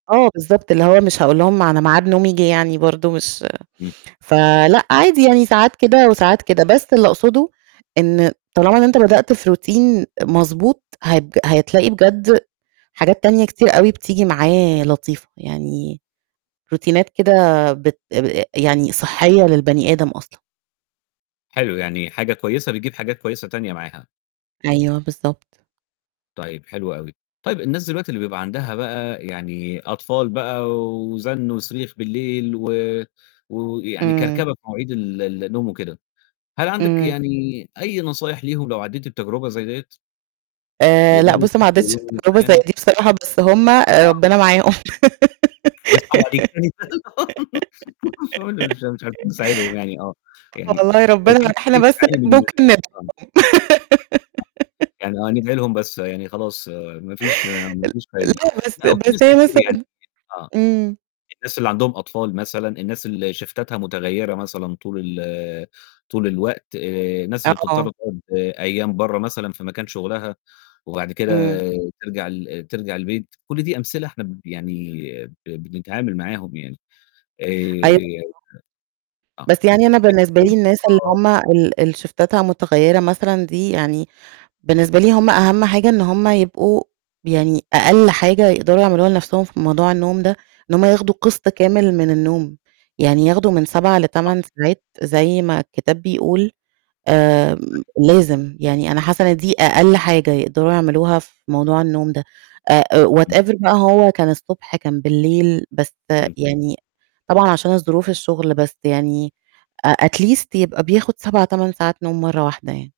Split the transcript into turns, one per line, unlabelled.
آه، بالضبط، اللي هو مش هاقول لهم م أنا ميعاد نومي جِه يعني برضه مش
إمم.
فلأ، عادي يعني ساعات كده وساعات كده، بس اللي أقصده إن طالما إن أنت بدأت في Routine مضبوط هت هتلاقي بجد حاجات تانية كتير أوي بتيجي معاه لطيفة، يعني روتينات كده بت آآ يعني صحيّة للبني آدم أصلًا.
حلو، يعني حاجة كويسة بتجيب حاجات كويسة تانية معاها.
أيوه، بالضبط.
طيب حلو أوي، طيب الناس دلوقتي اللي بيبقى عندها بقى يعني أطفال بقى وزَنّ وصريخ بالليل و ويعني
إمم.
كركبة في مواعيد ال ال النوم وكده، هل عندِك
إمم.
يعني أي نصايح ليهم لو عدّيتي بتجربة زي ديَّة؟
آآ، لأ
يقدروا
بُصّ ما عدّيتش
[unintelligible]
بتجربة زي
يعني.
دي بصراحة، بس هُم
آه.
ربنا معاهم.
ويصعبوا عليكِ [unintelligible] نساعدهم يعني آه، يعني
والله
لو في
ربنا
ناس
إحنا
كتير
بس
بتعاني من
ممكن ن
مشاكل [unintelligible] يعني آه ندعي لهم بس، يعني خلاص ما فيش
ل
ما فيش فايدة،
لا
لأ
بس
في
بس
ناس
هي
كتير يعني
مثلًا
[unintelligible] آه،
إمم.
الناس اللي عندهم أطفال مثلًا، الناس اللي شيفتاتها متغيّرة مثلًا طول ال طول الوقت، آآ، الناس اللي بتضطر
آه.
تقعد أيام برّه مثلًا في مكان شغلها، وبعد كده
إمم.
ترجع ل ترجع البيت، كُلّ دي أمثلة إحنا ب يعني ب بنتعامل معاهم يعني.
أيوه
آآ
بالضبط.
آه.
بس يعني أنا بالنسبة لي الناس اللي هُم
[unintelligible]
ال اللي شيفتاتها متغيّرة مثلًا دي، يعني بالنسبة لي هُم أهم حاجة إن هُم يبقوا يعني أقل حاجة يقدروا يعملوها لنفْسهم في موضوع النوم ده، إن هُم ياخدوا قِسْط كامل من النوم، يعني ياخدوا من 7
آه.
ل8 ساعات زي ما الكتاب بيقول، آمم
[unintelligible]
لازم، يعني أنا حاسّة إن دي أقل حاجة يقدروا يعملوها في موضوع النوم ده، آآ آآ
إمم.
whatever بقى هو كان الصبح كان بالليل، بس
إمم.
يعني طبعًا عشان الظروف الشغل بس يعني أ at least يبقى بياخد 7، 8 ساعات نوم مَرّه واحدة يعني.